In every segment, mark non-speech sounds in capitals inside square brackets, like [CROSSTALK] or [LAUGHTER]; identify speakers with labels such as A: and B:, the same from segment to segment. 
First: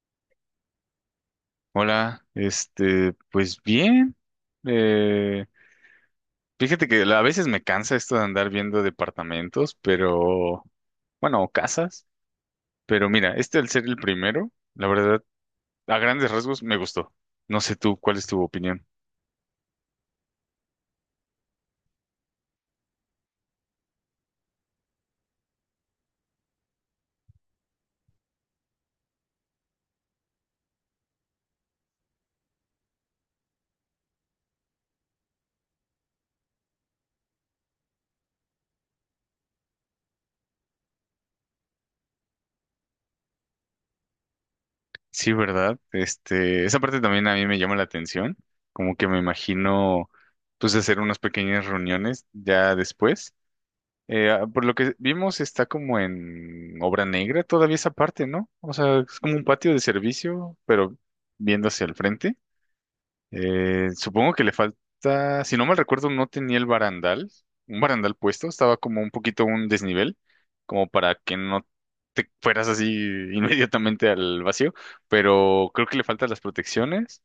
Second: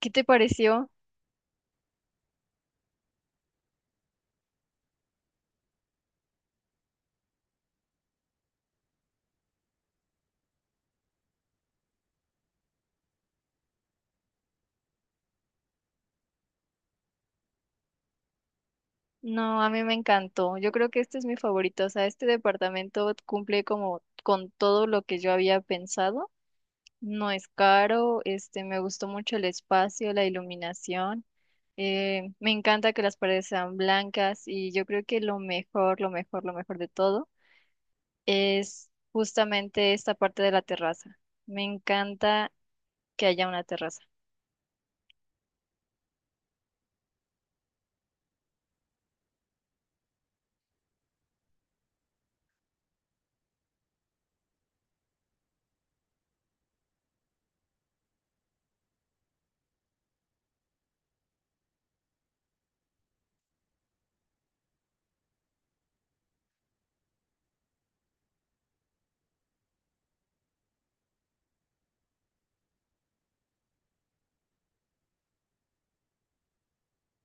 A: ¿Qué te pareció?
B: Hola, pues bien. eh, Fíjate que a veces me cansa esto de andar viendo departamentos, pero bueno, o casas. Pero mira, al ser el primero, la verdad, a grandes rasgos me gustó. No sé tú, ¿cuál es tu opinión?
A: No, a mí me encantó. Yo creo que este es mi favorito. O sea, este departamento cumple como con todo lo que yo había pensado. No es caro, me gustó mucho el espacio, la iluminación. Me encanta que las paredes sean blancas y yo creo que lo mejor, lo mejor, lo mejor de todo es justamente esta parte de la terraza. Me encanta que haya una terraza.
B: Sí, ¿verdad? Esa parte también a mí me llama la atención. Como que me imagino, pues, hacer unas pequeñas reuniones ya después. Ah, por lo que vimos, está como en obra negra todavía esa parte, ¿no? O sea, es como un patio de servicio, pero viendo hacia el frente. Supongo que le falta, si no mal recuerdo, no tenía el barandal, un barandal puesto, estaba como un poquito un desnivel, como para que no te fueras así [LAUGHS] inmediatamente al vacío, pero creo que le faltan las protecciones.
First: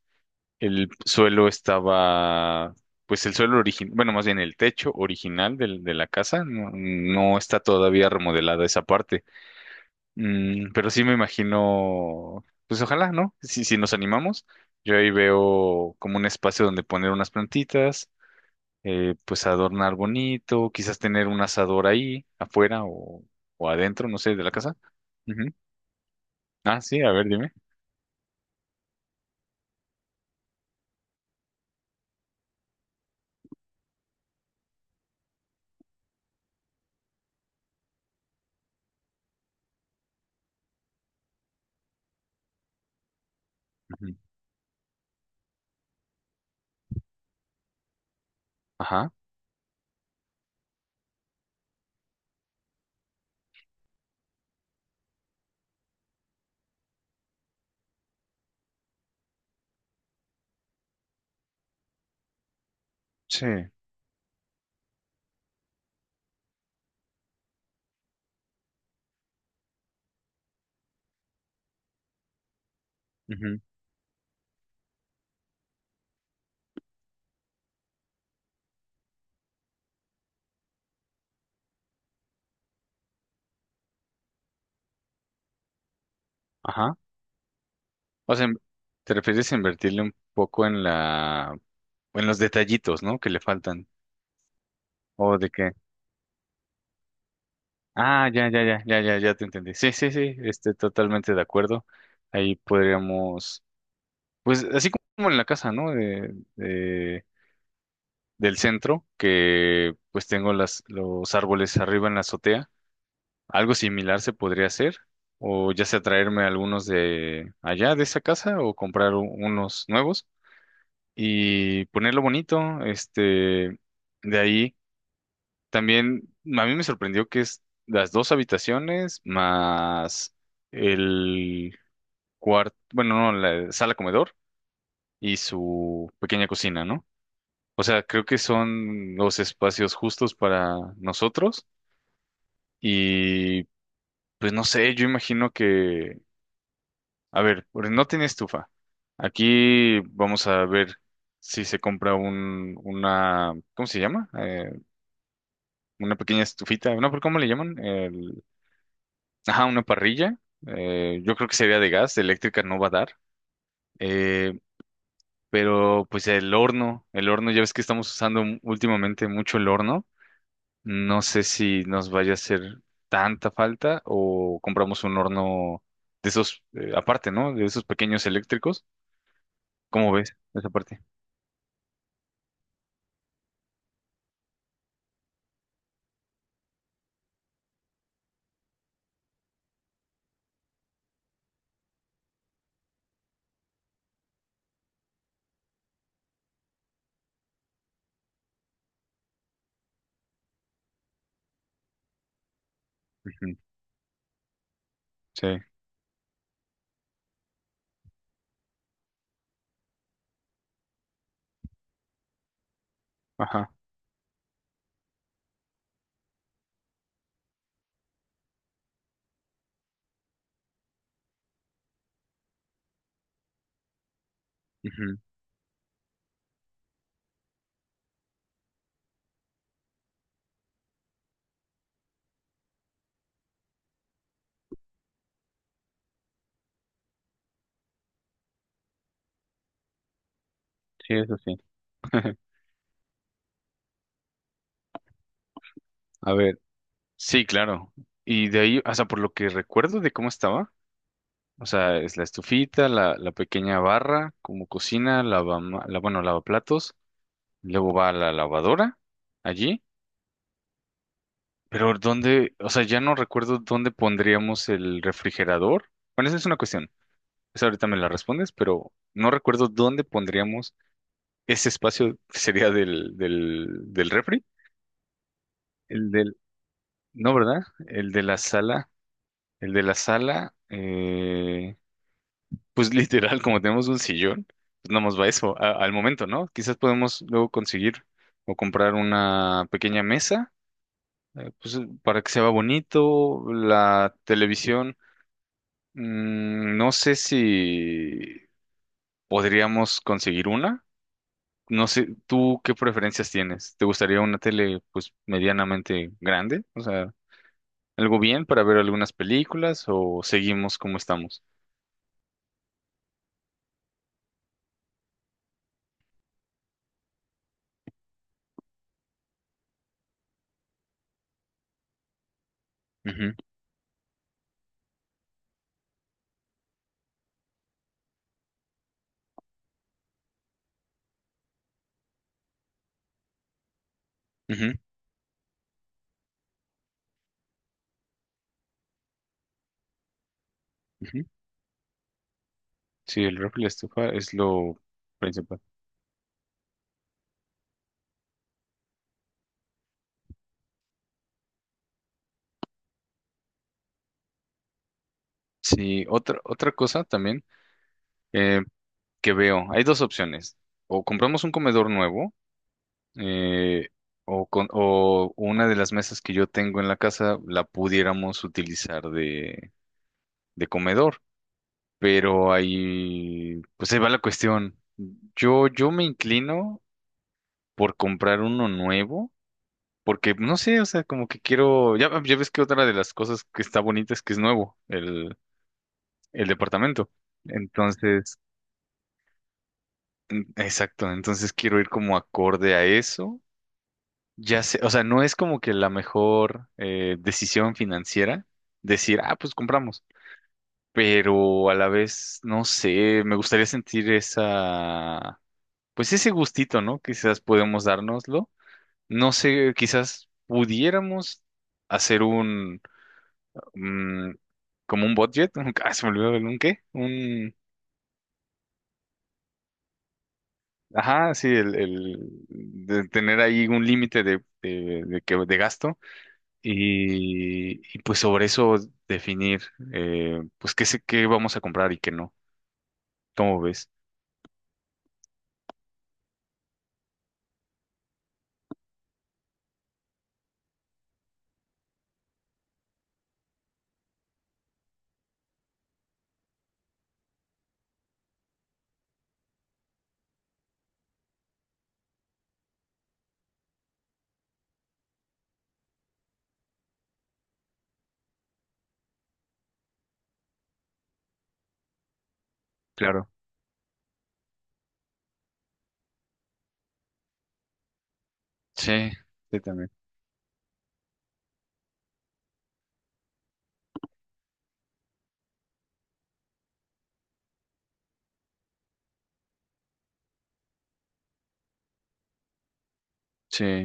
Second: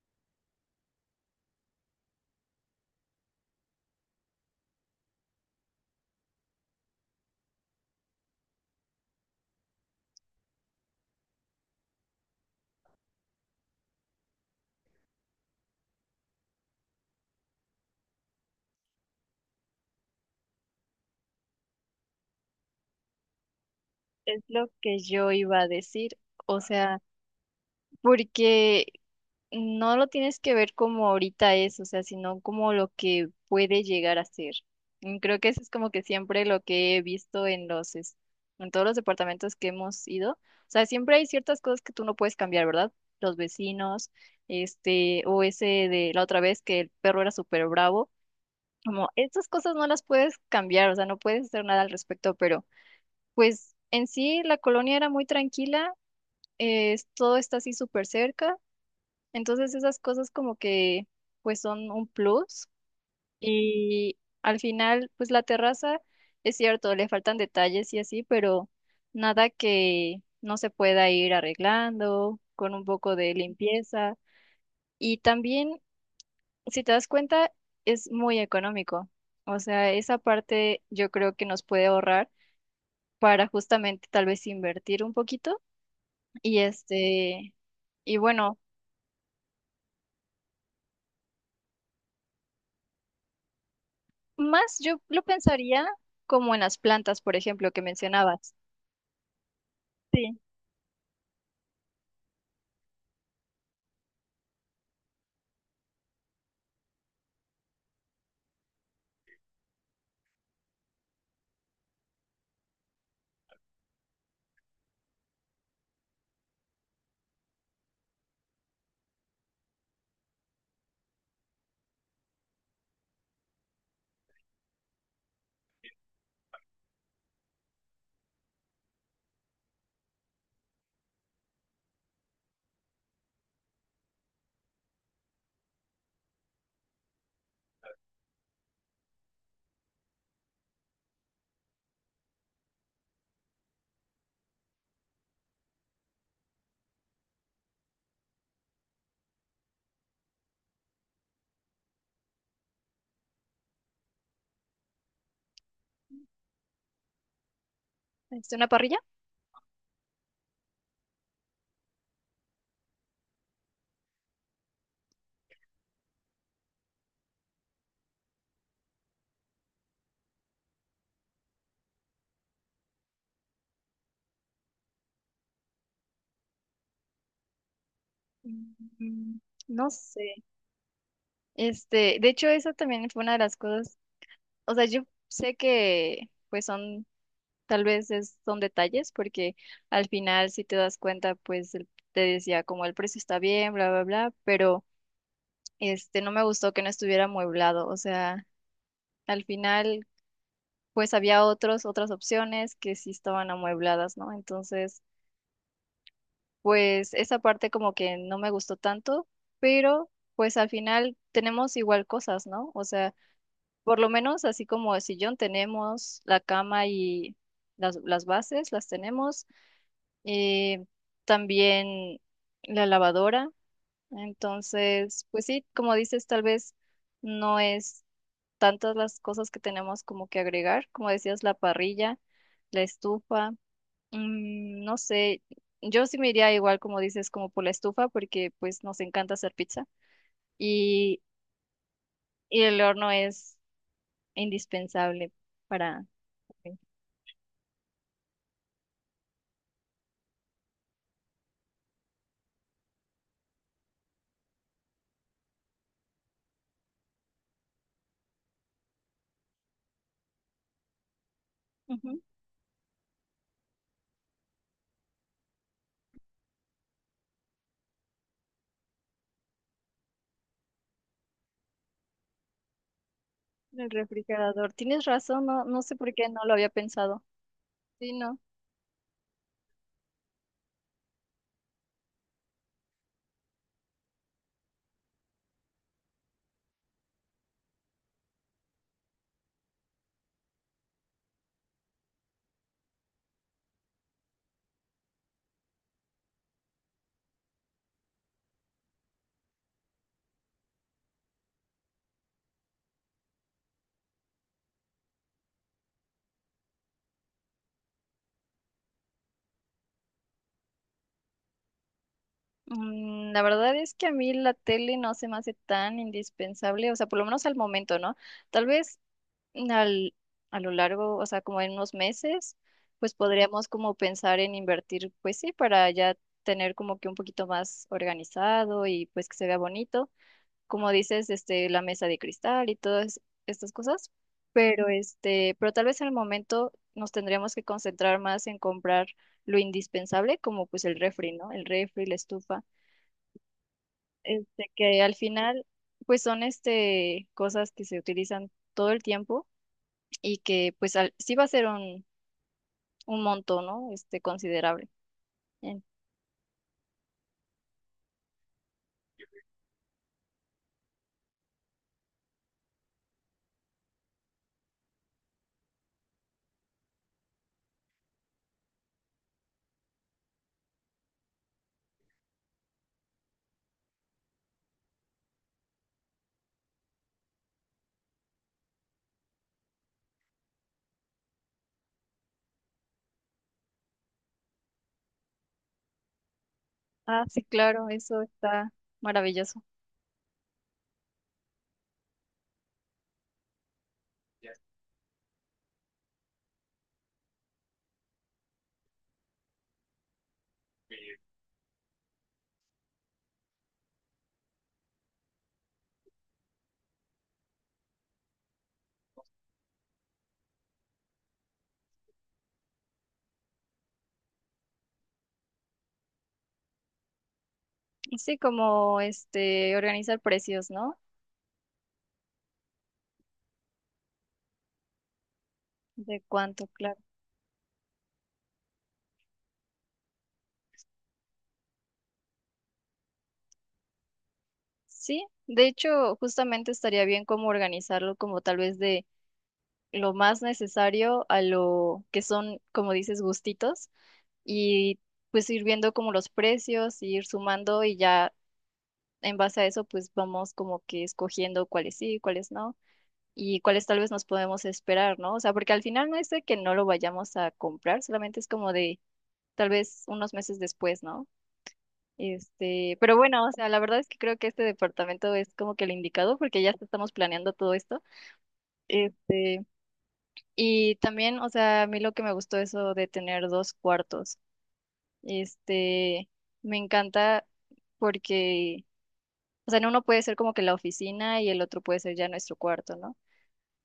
B: El suelo estaba, pues el suelo original, bueno, más bien el techo original de la casa, no, no está todavía remodelada esa parte. Pero sí me imagino, pues ojalá, ¿no? Si nos animamos, yo ahí veo como un espacio donde poner unas plantitas, pues adornar bonito, quizás tener un asador ahí, afuera o adentro, no sé,
A: Es
B: de la
A: lo
B: casa.
A: que yo
B: Ujú.
A: iba a decir. O
B: Ah,
A: sea,
B: sí, a ver, dime.
A: porque no lo tienes que ver como ahorita es, o sea, sino como lo que puede llegar a ser. Y creo que eso es como que siempre lo que he visto en todos los departamentos que hemos ido. O sea, siempre hay ciertas cosas que tú no puedes cambiar, ¿verdad? Los vecinos,
B: Ujú.
A: o ese de la otra vez que el perro era súper bravo. Como
B: Ajá,
A: estas cosas no las puedes cambiar, o sea, no puedes hacer nada al respecto, pero pues en sí la colonia era muy tranquila, todo está así súper cerca. Entonces esas cosas como que pues son un plus
B: sí.
A: y al final pues la terraza es cierto, le faltan detalles y así, pero nada que no se pueda ir arreglando con un poco de
B: Ujú.
A: limpieza y también si te das cuenta es muy económico. O sea, esa parte yo creo que nos puede ahorrar para justamente tal vez invertir un poquito y
B: Ajá. O sea,
A: bueno,
B: te refieres a invertirle un poco en la, en los detallitos, ¿no? Que le faltan.
A: más yo lo
B: ¿O de qué?
A: pensaría como en las plantas, por ejemplo, que
B: Ah, ya,
A: mencionabas.
B: ya, ya, ya, ya, ya te entendí. Sí, sí, sí,
A: Sí.
B: estoy totalmente de acuerdo. Ahí podríamos, pues así como en la casa, ¿no? Del centro, que pues tengo las, los árboles arriba en la azotea. Algo similar se podría hacer. O ya sea traerme algunos de allá de esa casa o comprar unos nuevos y ponerlo bonito. De ahí también a mí me sorprendió que es las dos habitaciones más el cuarto, bueno, no, la sala comedor y su pequeña cocina, ¿no? O sea, creo que son los espacios justos para nosotros y pues no sé, yo imagino que, a ver, porque no tiene estufa. Aquí vamos a ver si se compra un, una, ¿cómo se llama? Una pequeña estufita, ¿no? ¿Por cómo le llaman? El.
A: ¿Una parrilla?
B: Ajá, una parrilla. Yo creo que sería de gas, de eléctrica no va a dar. Eh, pero pues el horno, ya ves que estamos usando últimamente mucho el horno. No sé si nos vaya a hacer tanta falta o compramos un horno de esos, aparte, ¿no? De esos pequeños eléctricos.
A: Mm, no
B: ¿Cómo
A: sé.
B: ves esa parte?
A: De hecho, eso también fue una de las cosas. O sea, yo sé que pues son, tal vez son detalles, porque al final, si te das cuenta, pues te decía como el precio está bien, bla, bla, bla, pero no me gustó que no estuviera amueblado. O sea, al final, pues había otros, otras opciones que sí estaban
B: Ujú.
A: amuebladas, ¿no? Entonces.
B: Sí,
A: pues esa parte como que no me gustó tanto, pero pues al final tenemos igual cosas, ¿no? O sea,
B: ajá.
A: por lo menos así como el sillón tenemos, la cama y las bases las tenemos, eh, también la lavadora,
B: Ujú.
A: entonces, pues sí, como dices, tal vez no es tantas las cosas que tenemos como que agregar, como decías, la parrilla, la estufa. Mm, no sé, yo sí me iría igual como dices, como por la estufa, porque pues nos encanta hacer pizza
B: Sí,
A: y,
B: eso sí. [LAUGHS]
A: y el horno es indispensable para.
B: A ver. Sí, claro. Y de ahí, o sea, por lo que recuerdo de cómo estaba. O sea, es la estufita, la pequeña barra, como cocina, lava, la, bueno, lavaplatos, luego va a la lavadora allí, pero
A: Ujú.
B: ¿dónde? O sea, ya no recuerdo dónde pondríamos el refrigerador. Bueno, esa es una cuestión, esa ahorita me la respondes, pero no recuerdo dónde pondríamos ese espacio, que sería del, del,
A: El
B: del refri,
A: refrigerador. Tienes razón, no, no sé
B: el
A: por qué
B: del,
A: no lo había pensado.
B: no, ¿verdad?
A: Sí,
B: El de
A: no.
B: la sala, el de la sala, pues [LAUGHS] literal, como tenemos un sillón, pues nada más va eso, al momento, ¿no? Quizás podemos luego conseguir o comprar una pequeña mesa, pues para que se vea bonito, la televisión. No sé si podríamos conseguir una, no sé, ¿tú qué preferencias tienes? ¿Te gustaría una tele pues medianamente grande? O sea, ¿algo bien para ver algunas películas o seguimos como estamos?
A: Mm, la verdad es que a mí la tele no se me hace tan indispensable, o sea, por lo menos al momento, ¿no? Tal vez al- a lo largo, o sea, como en unos meses, pues
B: Ujú,
A: podríamos como pensar en invertir, pues sí, para ya tener como que un poquito más organizado y pues que se vea bonito, como dices, la mesa de cristal y todas estas cosas,
B: ujú,
A: pero pero tal vez en el momento nos tendríamos que concentrar más en comprar lo indispensable, como pues el
B: ujú.
A: refri, ¿no? El refri, la estufa,
B: Sí, el refri y la estufa es lo
A: que al
B: principal.
A: final, pues son cosas que se utilizan todo el tiempo y que pues sí va a ser un monto, ¿no? Considerable. En-
B: Sí, otra cosa también, eh, que veo, hay dos opciones, o compramos un comedor nuevo, eh, o, con, o una de las mesas que yo tengo en la casa la pudiéramos utilizar de comedor, pero ahí, pues ahí va la cuestión. Yo me inclino por comprar uno nuevo, porque no sé, o sea, como que quiero, ya, ya ves que otra de las cosas que está bonita es que es nuevo, el departamento.
A: Ah, sí, claro, eso
B: Entonces.
A: está maravilloso.
B: Exacto, entonces quiero ir como acorde a eso. Ya sé, o sea, no es como que la mejor, decisión financiera decir, ah, pues compramos, pero a la vez, no sé, me gustaría sentir esa, pues ese gustito, ¿no? Quizás podemos dárnoslo. No sé, quizás pudiéramos hacer un, mm, como un budget, [LAUGHS] ah, se me olvidó el un qué, un,
A: Y sí, como organizar precios, ¿no?
B: ajá, sí, el de tener ahí un límite de gasto,
A: De cuánto, claro.
B: y, pues sobre eso definir, pues qué vamos a comprar y qué no. ¿Cómo ves?
A: Sí, de hecho, justamente estaría bien como organizarlo como tal vez de lo más necesario a lo que son, como dices, gustitos y pues ir viendo como los precios, ir sumando y ya en base a eso pues vamos como que escogiendo cuáles sí, cuáles no y cuáles tal vez nos podemos esperar, ¿no? O sea, porque al final no es de que no lo vayamos a comprar, solamente es como de tal vez unos meses después, ¿no? Pero
B: Claro.
A: bueno, o sea, la verdad es que creo que este departamento es como que el indicado porque ya estamos planeando todo esto.
B: Sí, sí
A: Este,
B: también.
A: y también, o sea, a mí lo que me gustó eso de tener dos cuartos. Este, me encanta porque, o sea, en uno puede ser como que la oficina y el otro puede ser ya nuestro cuarto, ¿no?
B: Sí,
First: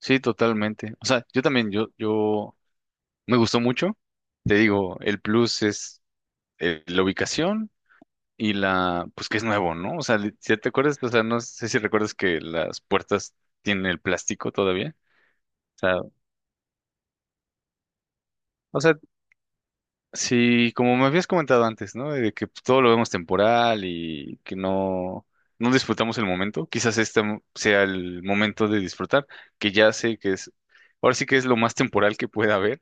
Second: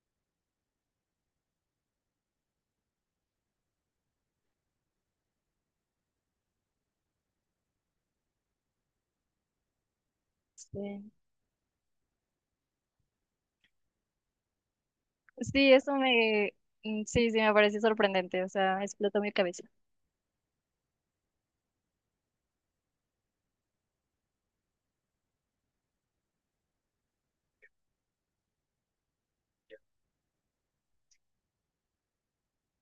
B: sí, totalmente. O sea, yo también, yo me gustó mucho. Te digo, el plus es, la ubicación y la, pues que es nuevo, ¿no? O sea, si te acuerdas, o
A: Sí.
B: sea, no sé si recuerdas que las puertas tienen el plástico todavía.
A: Sí,
B: O sea,
A: sí, sí, me parece sorprendente, o
B: o
A: sea,
B: sea,
A: explotó mi cabeza.
B: sí, como me habías comentado antes, ¿no? De que pues, todo lo vemos temporal y que no, no disfrutamos el momento. Quizás este sea el momento de disfrutar, que ya sé que es, ahora sí que es lo más temporal que pueda haber,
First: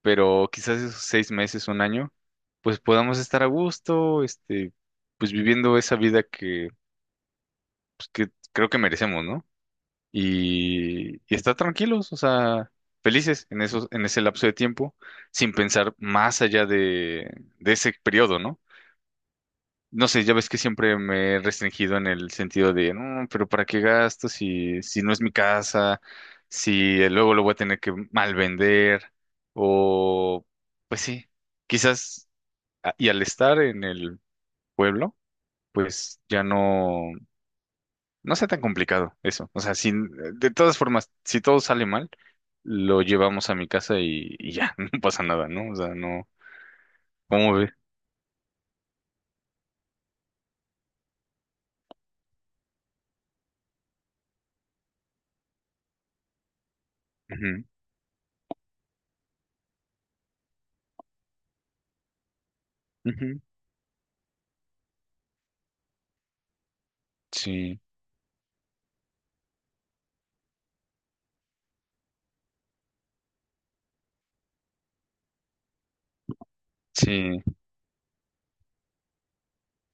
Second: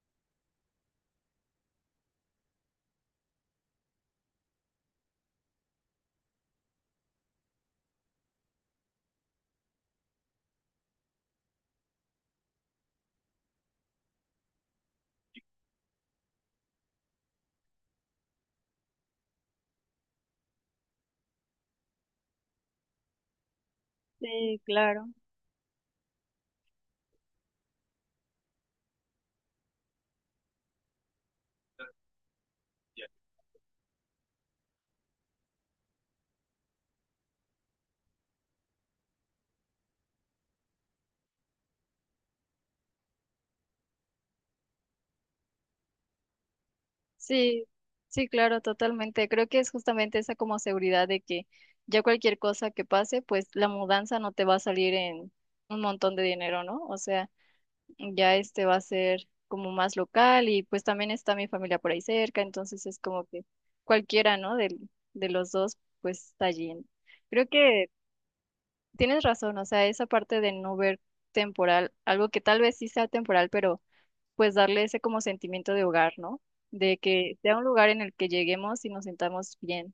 B: pero quizás esos 6 meses, un año, pues podamos estar a gusto, pues viviendo esa vida que, pues, que creo que merecemos, ¿no? Y estar tranquilos, o sea, felices en esos, en ese lapso de tiempo, sin pensar más allá de ese periodo, ¿no? No sé, ya ves que siempre me he restringido en el sentido de, no, pero ¿para qué gasto
A: Sí,
B: si
A: claro.
B: no es mi casa? Si luego lo voy a tener que mal vender, o pues sí, quizás, y al estar en el pueblo, pues ya no. No sea tan complicado eso. O sea, sin, de todas formas, si todo sale mal, lo llevamos a mi casa y ya, [LAUGHS] no pasa nada, ¿no? O sea, no. ¿Cómo
A: Sí,
B: ve?
A: sí, claro, totalmente. Creo que es justamente esa como seguridad de que ya cualquier cosa que pase, pues la mudanza no te va a salir en un montón de dinero, ¿no? O sea,
B: Ujú,
A: ya va a ser como más local y pues también está mi familia por ahí cerca, entonces es como
B: ujú,
A: que cualquiera, ¿no? De, los dos, pues está allí, ¿no? Creo
B: sí,
A: que Tienes razón, o sea, esa parte de no ver temporal, algo que tal vez sí sea temporal, pero pues darle ese como sentimiento de hogar, ¿no? De que
B: sí,
A: sea un lugar en el que lleguemos y nos sintamos bien.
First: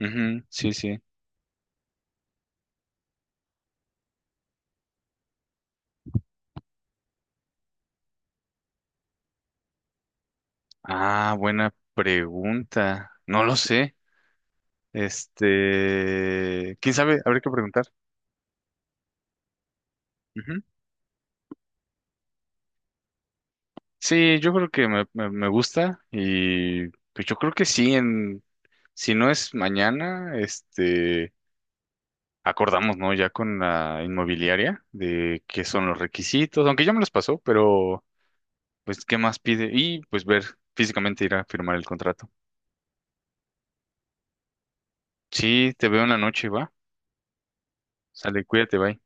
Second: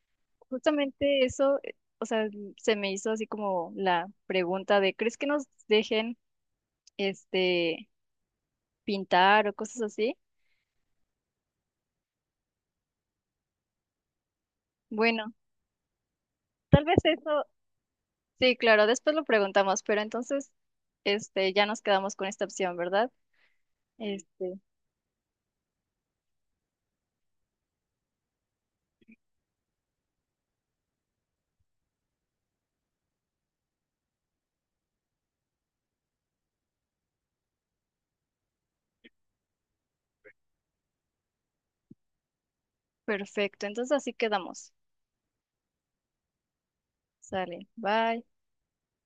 B: ujú, sí, sí.
A: Justamente eso, o sea, se me hizo así como la pregunta de, ¿crees que nos dejen este pintar o cosas así?
B: Ah, buena pregunta. No lo sé.
A: Bueno,
B: Este,
A: tal
B: quién
A: vez
B: sabe, habría
A: eso,
B: que preguntar.
A: sí, claro, después lo preguntamos, pero entonces
B: Ujú.
A: ya nos quedamos con esta opción, ¿verdad?
B: Sí, yo
A: Este,
B: creo que me gusta y pues yo creo que sí, en, si no es mañana. Acordamos, ¿no? Ya con la inmobiliaria de qué son los requisitos, aunque ya me los pasó, pero pues qué más pide y pues ver físicamente ir a firmar el contrato.
A: perfecto, entonces así quedamos.
B: Sí, te veo en la noche, va.
A: Sale, bye.
B: Sale, cuídate, bye.